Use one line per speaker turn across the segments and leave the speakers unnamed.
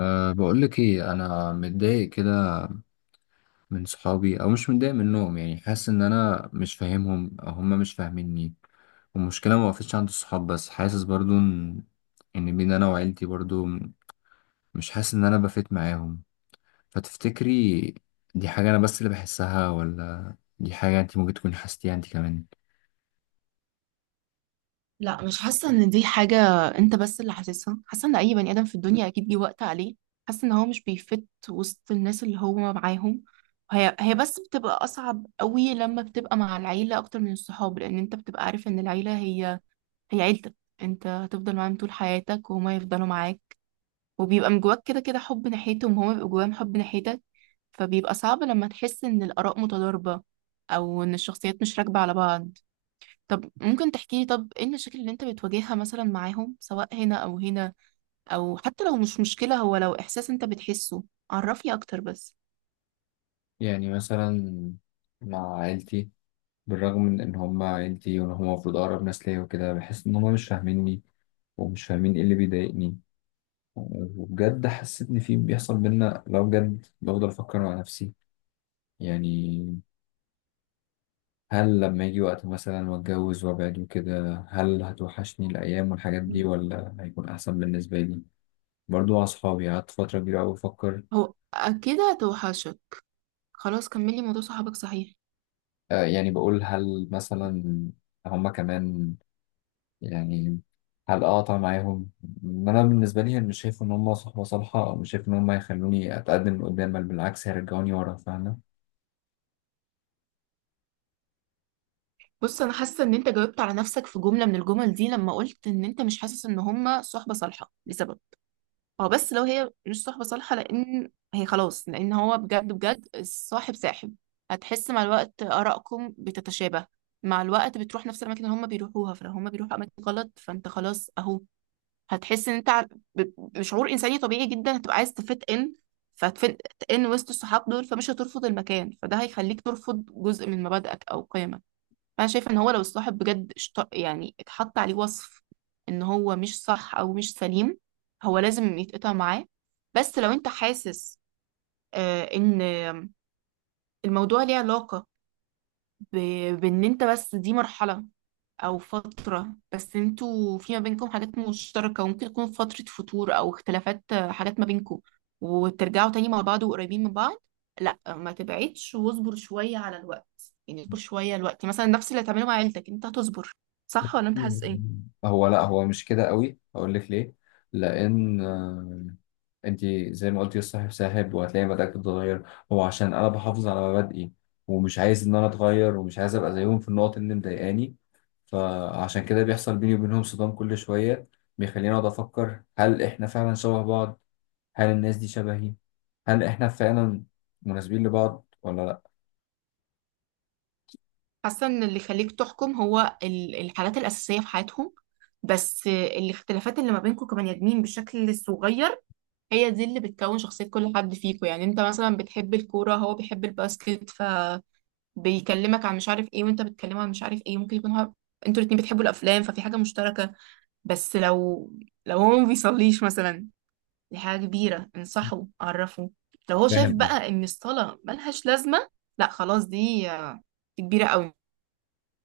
بقولك ايه، انا متضايق كده من صحابي او مش متضايق منهم، يعني حاسس ان انا مش فاهمهم او هم مش فاهميني. والمشكله ما وقفتش عند الصحاب بس، حاسس برضو ان بين انا وعيلتي برضو مش حاسس ان انا بفيت معاهم. فتفتكري دي حاجه انا بس اللي بحسها، ولا دي حاجه انت ممكن تكون حسيتيها انت كمان؟
لا، مش حاسة ان دي حاجة. انت بس اللي حاسسها. حاسة ان اي بني ادم في الدنيا اكيد جه وقت عليه، حاسة ان هو مش بيفت وسط الناس اللي هو معاهم. هي بس بتبقى اصعب قوي لما بتبقى مع العيلة اكتر من الصحاب، لان انت بتبقى عارف ان العيلة هي عيلتك. انت هتفضل معاهم طول حياتك وهما يفضلوا معاك، وبيبقى من جواك كده كده حب ناحيتهم، وهما بيبقوا جواهم حب ناحيتك. فبيبقى صعب لما تحس ان الاراء متضاربة، او ان الشخصيات مش راكبة على بعض. طب ممكن تحكي لي؟ طب ايه المشاكل اللي انت بتواجهها مثلا معاهم، سواء هنا او هنا، او حتى لو مش مشكلة، هو لو احساس انت بتحسه، عرفني اكتر بس.
يعني مثلا مع عيلتي، بالرغم من ان هم عيلتي وان هم المفروض اقرب ناس ليا وكده، بحس ان هم مش فاهميني ومش فاهمين ايه اللي بيضايقني. وبجد حسيت ان في بيحصل بينا، لو بجد بفضل افكر مع نفسي، يعني هل لما يجي وقت مثلا واتجوز وابعد وكده هل هتوحشني الايام والحاجات دي ولا هيكون احسن بالنسبه لي؟ برضو مع اصحابي قعدت فتره كبيره قوي بفكر.
هو اكيد هتوحشك. خلاص كملي موضوع صحابك، صحيح.
يعني بقول هل مثلا هما كمان، يعني هل اقطع معاهم؟ إن انا بالنسبه لي مش شايف ان هما صحبه صالحه، او مش شايف ان هما يخلوني اتقدم قدام، بل بالعكس هيرجعوني ورا، فاهمه؟
بص، انا حاسه ان انت جاوبت على نفسك في جمله من الجمل دي، لما قلت ان انت مش حاسس ان هما صحبه صالحه لسبب. اه بس لو هي مش صحبة صالحة، لأن هي خلاص، لأن هو بجد بجد الصاحب ساحب. هتحس مع الوقت آرائكم بتتشابه، مع الوقت بتروح نفس الأماكن اللي هما بيروحوها، فلو هما بيروحوا أماكن غلط فأنت خلاص أهو. هتحس إن أنت بشعور إنساني طبيعي جدا، هتبقى عايز تفت إن فتفت إن وسط الصحاب دول، فمش هترفض المكان، فده هيخليك ترفض جزء من مبادئك أو قيمك. انا شايفه ان هو لو الصاحب بجد يعني اتحط عليه وصف ان هو مش صح او مش سليم، هو لازم يتقطع معاه. بس لو انت حاسس ان الموضوع ليه علاقه بان انت، بس دي مرحله او فترة، بس انتوا في ما بينكم حاجات مشتركة، وممكن يكون فترة فتور او اختلافات، حاجات ما بينكم، وترجعوا تاني مع بعض وقريبين من بعض. لا ما تبعدش واصبر شوية على الوقت، يعني اصبر شوية الوقت مثلا، نفس اللي هتعمله مع عيلتك انت هتصبر. صح ولا انت حاسس ايه؟
هو لا، هو مش كده قوي. اقول لك ليه؟ لان انت زي ما قلتي الصاحب ساحب، وهتلاقي مبادئك بتتغير. هو عشان انا بحافظ على مبادئي، ومش عايز ان انا اتغير، ومش عايز ابقى زيهم في النقط اللي مضايقاني، فعشان كده بيحصل بيني وبينهم صدام كل شويه بيخليني اقعد افكر: هل احنا فعلا شبه بعض؟ هل الناس دي شبهي؟ هل احنا فعلا مناسبين لبعض ولا لا؟
حاسة ان اللي يخليك تحكم هو الحاجات الأساسية في حياتهم. بس الاختلافات اللي ما بينكم كبني ادمين بشكل صغير هي دي اللي بتكون شخصية كل حد فيكم. يعني انت مثلا بتحب الكورة، هو بيحب الباسكت، ف بيكلمك عن مش عارف ايه، وانت بتكلمه عن مش عارف ايه، ممكن يكون هو، انتوا الاتنين بتحبوا الافلام، ففي حاجه مشتركه. بس لو هو ما بيصليش مثلا، دي حاجه كبيره، انصحه عرفه. لو هو شايف
فاهم.
بقى ان الصلاه ملهاش لازمه، لا خلاص، دي كبيره قوي.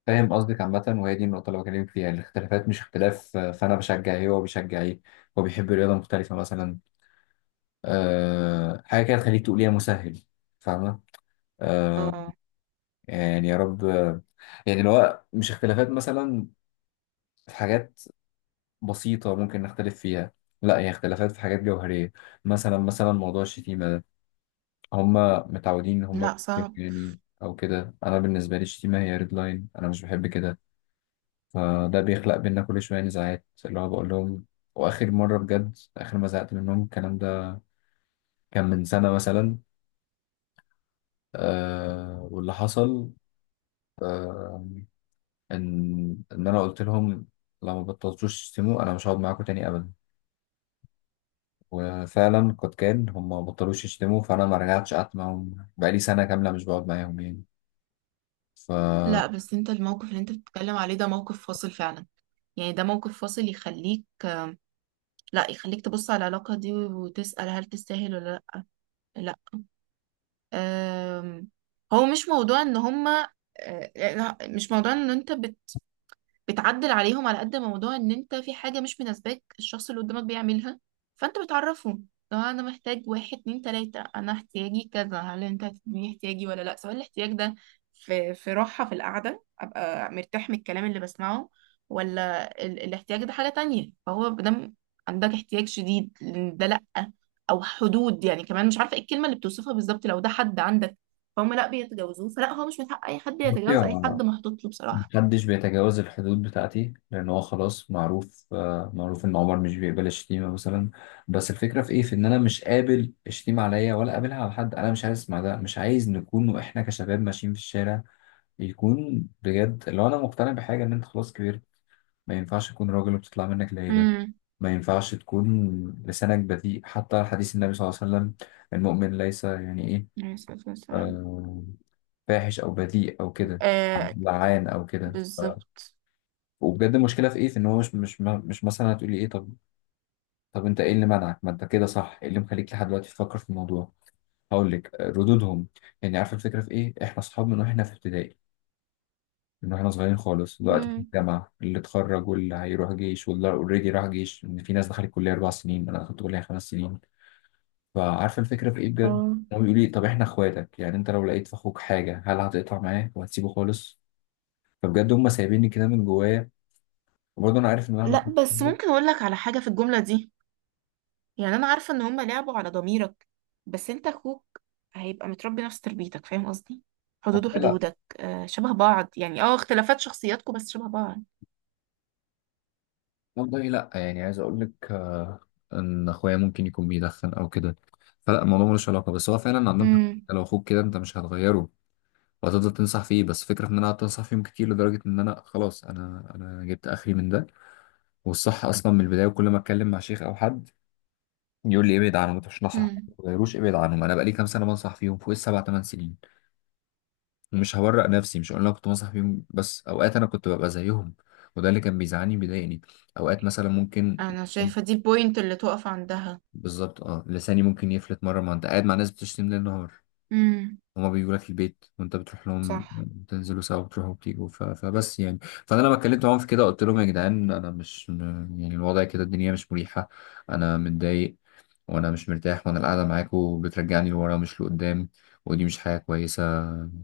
فاهم قصدك عامة، وهي دي النقطة اللي بكلمك فيها: الاختلافات مش اختلاف فأنا بشجع إيه وهو بيشجع إيه. هو بيحب رياضة مختلفة مثلا، أه حاجة كده تخليك تقول يا مسهل. فاهمة؟ أه.
آه،
يعني يا رب يعني لو هو مش اختلافات مثلا في حاجات بسيطة ممكن نختلف فيها، لا هي اختلافات في حاجات جوهرية. مثلا موضوع الشتيمة ده، هما متعودين إن هما
لا صعب.
بيشتموا يعني أو كده. أنا بالنسبة لي الشتيمة هي ريد لاين، أنا مش بحب كده، فده بيخلق بينا كل شوية نزاعات اللي هو بقول لهم. وآخر مرة بجد، آخر ما زعقت منهم الكلام ده كان من سنة مثلا. واللي حصل آه إن أنا قلت لهم: لو ما بطلتوش تشتموا أنا مش هقعد معاكم تاني أبدا. وفعلا قد كان، هم ما بطلوش يشتموا، فأنا ما رجعتش قعدت معاهم، بقالي سنة كاملة مش بقعد معاهم يعني. ف
لا بس انت الموقف اللي انت بتتكلم عليه ده موقف فاصل فعلا، يعني ده موقف فاصل يخليك، لا يخليك تبص على العلاقه دي وتسال هل تستاهل ولا لا. آم، هو مش موضوع ان هما، يعني مش موضوع ان انت بتعدل عليهم على قد ما موضوع ان انت في حاجة مش مناسباك الشخص اللي قدامك بيعملها، فانت بتعرفه. لو انا محتاج واحد اتنين تلاتة، انا احتياجي كذا، هل انت هتديني احتياجي ولا لا؟ سواء الاحتياج ده في راحة في القعدة ابقى مرتاح من الكلام اللي بسمعه، ولا الاحتياج ده حاجة تانية، فهو بدم عندك احتياج شديد لإن ده لا، او حدود، يعني كمان مش عارفة ايه الكلمة اللي بتوصفها بالظبط. لو ده حد عندك فهم لا بيتجاوزوه، فلا هو مش من حق اي حد يتجاوز اي حد محطوط له بصراحة.
محدش بيتجاوز الحدود بتاعتي، لأن هو خلاص معروف إن عمر مش بيقبل الشتيمة مثلا. بس الفكرة في إيه؟ في إن أنا مش قابل الشتيمة عليا ولا قابلها على حد، أنا مش عايز أسمع ده، مش عايز نكون وإحنا كشباب ماشيين في الشارع يكون بجد. لو أنا مقتنع بحاجة إن أنت خلاص كبرت، ما ينفعش تكون راجل وبتطلع منك لعيبة،
امم.
ما ينفعش تكون لسانك بذيء. حتى حديث النبي صلى الله عليه وسلم: المؤمن ليس، يعني إيه،
عليه الصلاة والسلام.
آه، فاحش أو بذيء أو كده
آه.
لعان أو كده.
بالظبط.
وبجد المشكله في ايه؟ في ان هو مش مثلا هتقولي ايه؟ طب انت ايه اللي منعك، ما انت كده صح، ايه اللي مخليك لحد دلوقتي تفكر في الموضوع؟ هقول لك، ردودهم. يعني عارفه الفكره في ايه؟ احنا اصحاب من واحنا في ابتدائي، من واحنا صغيرين خالص. دلوقتي في
مم.
الجامعه، اللي اتخرج واللي هيروح جيش واللي اوريدي راح جيش، ان في ناس دخلت كليه 4 سنين انا دخلت كليه 5 سنين. فعارفه الفكره في ايه بجد؟
اه.
هو بيقول لي: طب احنا اخواتك، يعني انت لو لقيت في اخوك حاجه هل هتقطع معاه وهتسيبه خالص؟ فبجد هم سايبيني كده من جوايا. وبرضه انا عارف ان مهما
لا بس ممكن اقول لك على حاجة في الجملة دي؟ يعني انا عارفة ان هما لعبوا على ضميرك. بس انت اخوك هيبقى متربي نفس تربيتك، فاهم قصدي؟ حدوده
كنت،
حدودك، آه شبه بعض، يعني اه اختلافات شخصياتكم بس شبه بعض.
والله لا، يعني عايز اقول لك ان اخويا ممكن يكون بيدخن او كده، فلا الموضوع ملوش علاقه، بس هو فعلا عندهم حق.
امم.
انت لو اخوك كده انت مش هتغيره، وهتفضل تنصح فيه. بس فكره ان انا قعدت انصح فيهم كتير لدرجه ان انا خلاص، انا جبت اخري من ده. والصح اصلا من البدايه، وكل ما اتكلم مع شيخ او حد يقول لي ابعد عنهم، ما تروحش نصح، ما
امم.
تغيروش ابعد عنهم. انا بقالي كام سنه بنصح فيهم، فوق السبع ثمان سنين. ومش هورق نفسي، مش هقول انا كنت بنصح فيهم بس، اوقات انا كنت ببقى زيهم، وده اللي كان بيزعلني بيضايقني. اوقات مثلا ممكن،
انا شايفة دي البوينت اللي تقف عندها.
بالظبط. اه لساني ممكن يفلت مرة، ما انت قاعد مع ناس بتشتم ليل نهار،
امم.
هما بيجوا لك البيت وانت بتروح لهم،
صح.
بتنزلوا سوا، بتروحوا وبتيجوا فبس يعني. فانا لما اتكلمت معاهم في كده قلت لهم: يا جدعان انا مش يعني الوضع كده الدنيا مش مريحة. انا متضايق، وانا مش مرتاح، وانا القعده معاكوا بترجعني لورا مش لقدام، ودي مش حاجه كويسه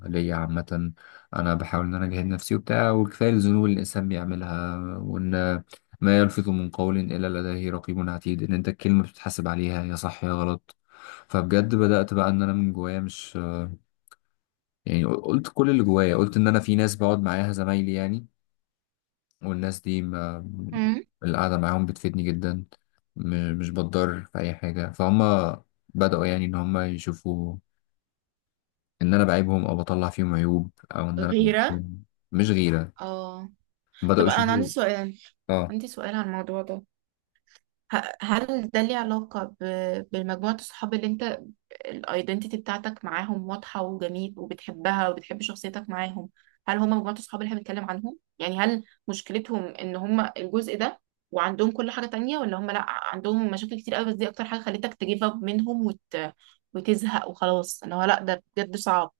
ليا عامه. انا بحاول ان انا اجاهد نفسي وبتاع، وكفايه الذنوب اللي الانسان بيعملها، وان ما يلفظ من قول الا لديه رقيب عتيد، ان انت الكلمه بتتحاسب عليها يا صح يا غلط. فبجد بدات بقى ان انا من جوايا مش، يعني قلت كل اللي جوايا، قلت ان انا في ناس بقعد معاها زمايلي يعني، والناس دي، ما
مم.
القعدة معاهم بتفيدني جدا، مش بتضر في أي حاجة. فهم بدأوا يعني إن هم يشوفوا إن أنا بعيبهم أو بطلع فيهم عيوب أو إن أنا
غيرة.
بكون-. مش غيرة،
اه.
بدأوا
طب انا
يشوفوا. آه.
عندي سؤال على الموضوع ده. هل ده ليه علاقة بمجموعة الصحاب اللي انت الايدنتيتي بتاعتك معاهم واضحة وجميل، وبتحبها وبتحب شخصيتك معاهم؟ هل هم مجموعة الصحاب اللي احنا بنتكلم عنهم؟ يعني هل مشكلتهم ان هم الجزء ده وعندهم كل حاجة تانية، ولا هم لا عندهم مشاكل كتير قوي، بس دي اكتر حاجة خلتك تجيب اب منهم وتزهق وخلاص ان هو لا ده بجد صعب.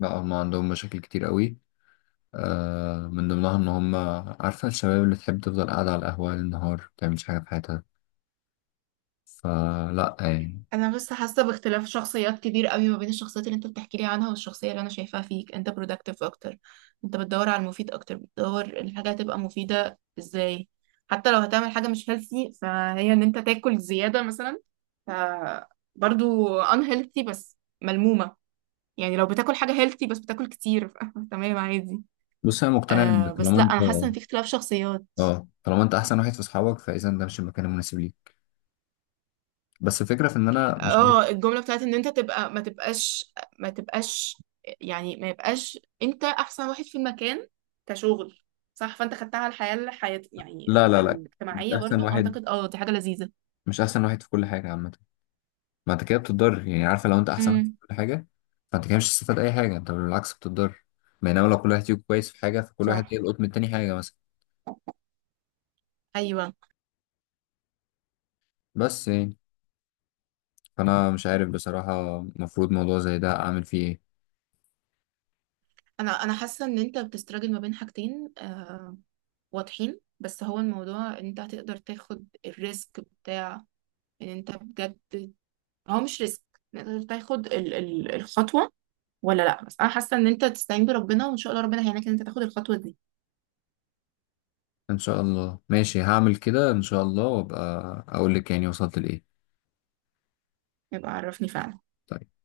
لا، هم عندهم مشاكل كتير قوي، من ضمنها إن هم عارفة الشباب اللي تحب تفضل قاعدة على القهوة للنهار ما بتعملش حاجة في حياتها. فلا يعني.
انا بس حاسه باختلاف شخصيات كبير قوي ما بين الشخصيات اللي انت بتحكي لي عنها والشخصيه اللي انا شايفاها فيك، انت productive اكتر. انت بتدور على المفيد اكتر، بتدور الحاجه هتبقى مفيده ازاي. حتى لو هتعمل حاجه مش healthy، فهي ان انت تاكل زياده مثلا، ف برضو unhealthy، بس ملمومه. يعني لو بتاكل حاجه healthy بس بتاكل كتير تمام عادي.
بص أنا مقتنع إن
آه بس
طالما
لا
أنت
انا حاسه ان في اختلاف شخصيات.
آه طالما أنت أحسن واحد في أصحابك، فإذا ده مش المكان المناسب ليك. بس الفكرة في إن أنا مش.
اه الجملة بتاعت ان انت تبقى ما تبقاش، ما تبقاش يعني ما يبقاش انت احسن واحد في المكان كشغل. صح. فانت خدتها على الحياة، يعني
لا لا لا، مش
الاجتماعية،
احسن
برضو
واحد،
اعتقد، اه دي حاجة لذيذة.
مش احسن واحد في كل حاجه عامه. ما انت كده بتضر، يعني عارفه لو انت احسن واحد في
امم.
كل حاجه فانت كده مش هتستفاد اي حاجه، انت بالعكس بتضر. بينما لو كل واحد فيكم كويس في حاجه فكل واحد
صح.
يلقط من التاني حاجه مثلا،
ايوه.
بس يعني. فانا مش عارف بصراحه المفروض موضوع زي ده اعمل فيه ايه.
انا حاسة ان انت بتستراجل ما بين حاجتين، آه واضحين. بس هو الموضوع ان انت هتقدر تاخد الريسك بتاع ان انت بجد، هو مش ريسك، إن انت تاخد الخطوة، ولا لا بس انا حاسه ان انت تستعين بربنا وان شاء الله ربنا هيعينك ان انت تاخد الخطوه دي.
ان شاء الله ماشي، هعمل كده ان شاء الله، وابقى اقول لك يعني وصلت لايه.
يبقى عرفني فعلا.
طيب.